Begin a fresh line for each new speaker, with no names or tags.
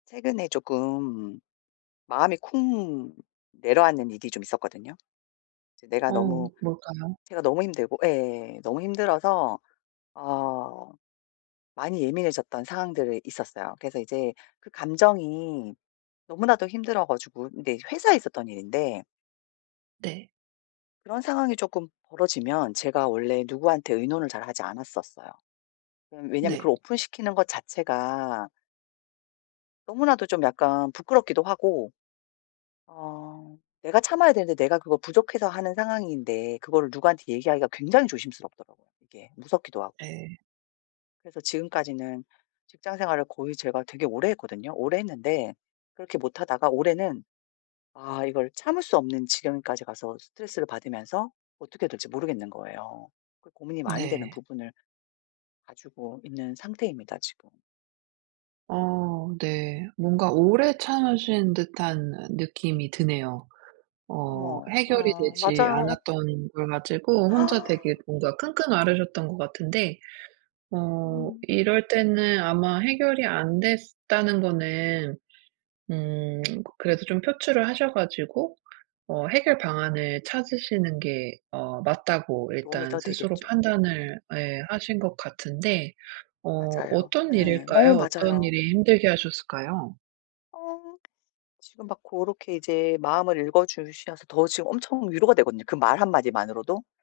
최근에 조금 마음이 쿵 내려앉는 일이 좀 있었거든요. 이제 내가
어
너무
뭘까요?
제가 너무 힘들고 예. 너무 힘들어서 어 많이 예민해졌던 상황들이 있었어요. 그래서 이제 그 감정이 너무나도 힘들어 가지고 네. 회사에서 있었던 일인데
네.
그런 상황이 조금 벌어지면 제가 원래 누구한테 의논을 잘하지 않았었어요. 음 왜냐하면
네.
그걸 오픈시키는 것 자체가 너무나도 좀 약간 부끄럽기도 하고 어 내가 참아야 되는데 내가 그거 부족해서 하는 상황인데 그거를 누구한테 얘기하기가 굉장히 조심스럽더라고요 이게. 무섭기도 하고.
네.
그래서 지금까지는 직장 생활을 거의 제가 되게 오래 했거든요. 오래 했는데 그렇게 못하다가 올해는 아 이걸 참을 수 없는 지경에까지 가서 스트레스를 받으면서 어떻게 해야 될지 모르겠는 거예요. 그 고민이 많이 되는
네.
부분을 가지고 있는 상태입니다 지금.
어 네. 뭔가 오래 참으신 듯한 느낌이 드네요. 어
어머
해결이
어
되지
맞아요.
않았던 걸 가지고 혼자 되게 뭔가 끙끙 앓으셨던 것 같은데 어
아.
이럴 때는 아마 해결이 안 됐으 다는 거는 음 그래도 좀 표출을 하셔 가지고 어 해결 방안을 찾으시는 게 어 맞다고
도움이
일단
더
스스로
되겠죠. 어.
판단을 예. 하신 것 같은데 어
맞아요.
어떤
예. 너무
일일까요? 어떤
맞아요.
일이 힘들게 하셨을까요?
어 지금 막 고렇게 이제 마음을 읽어 주셔서 더 지금 엄청 위로가 되거든요. 그 말 한마디만으로도.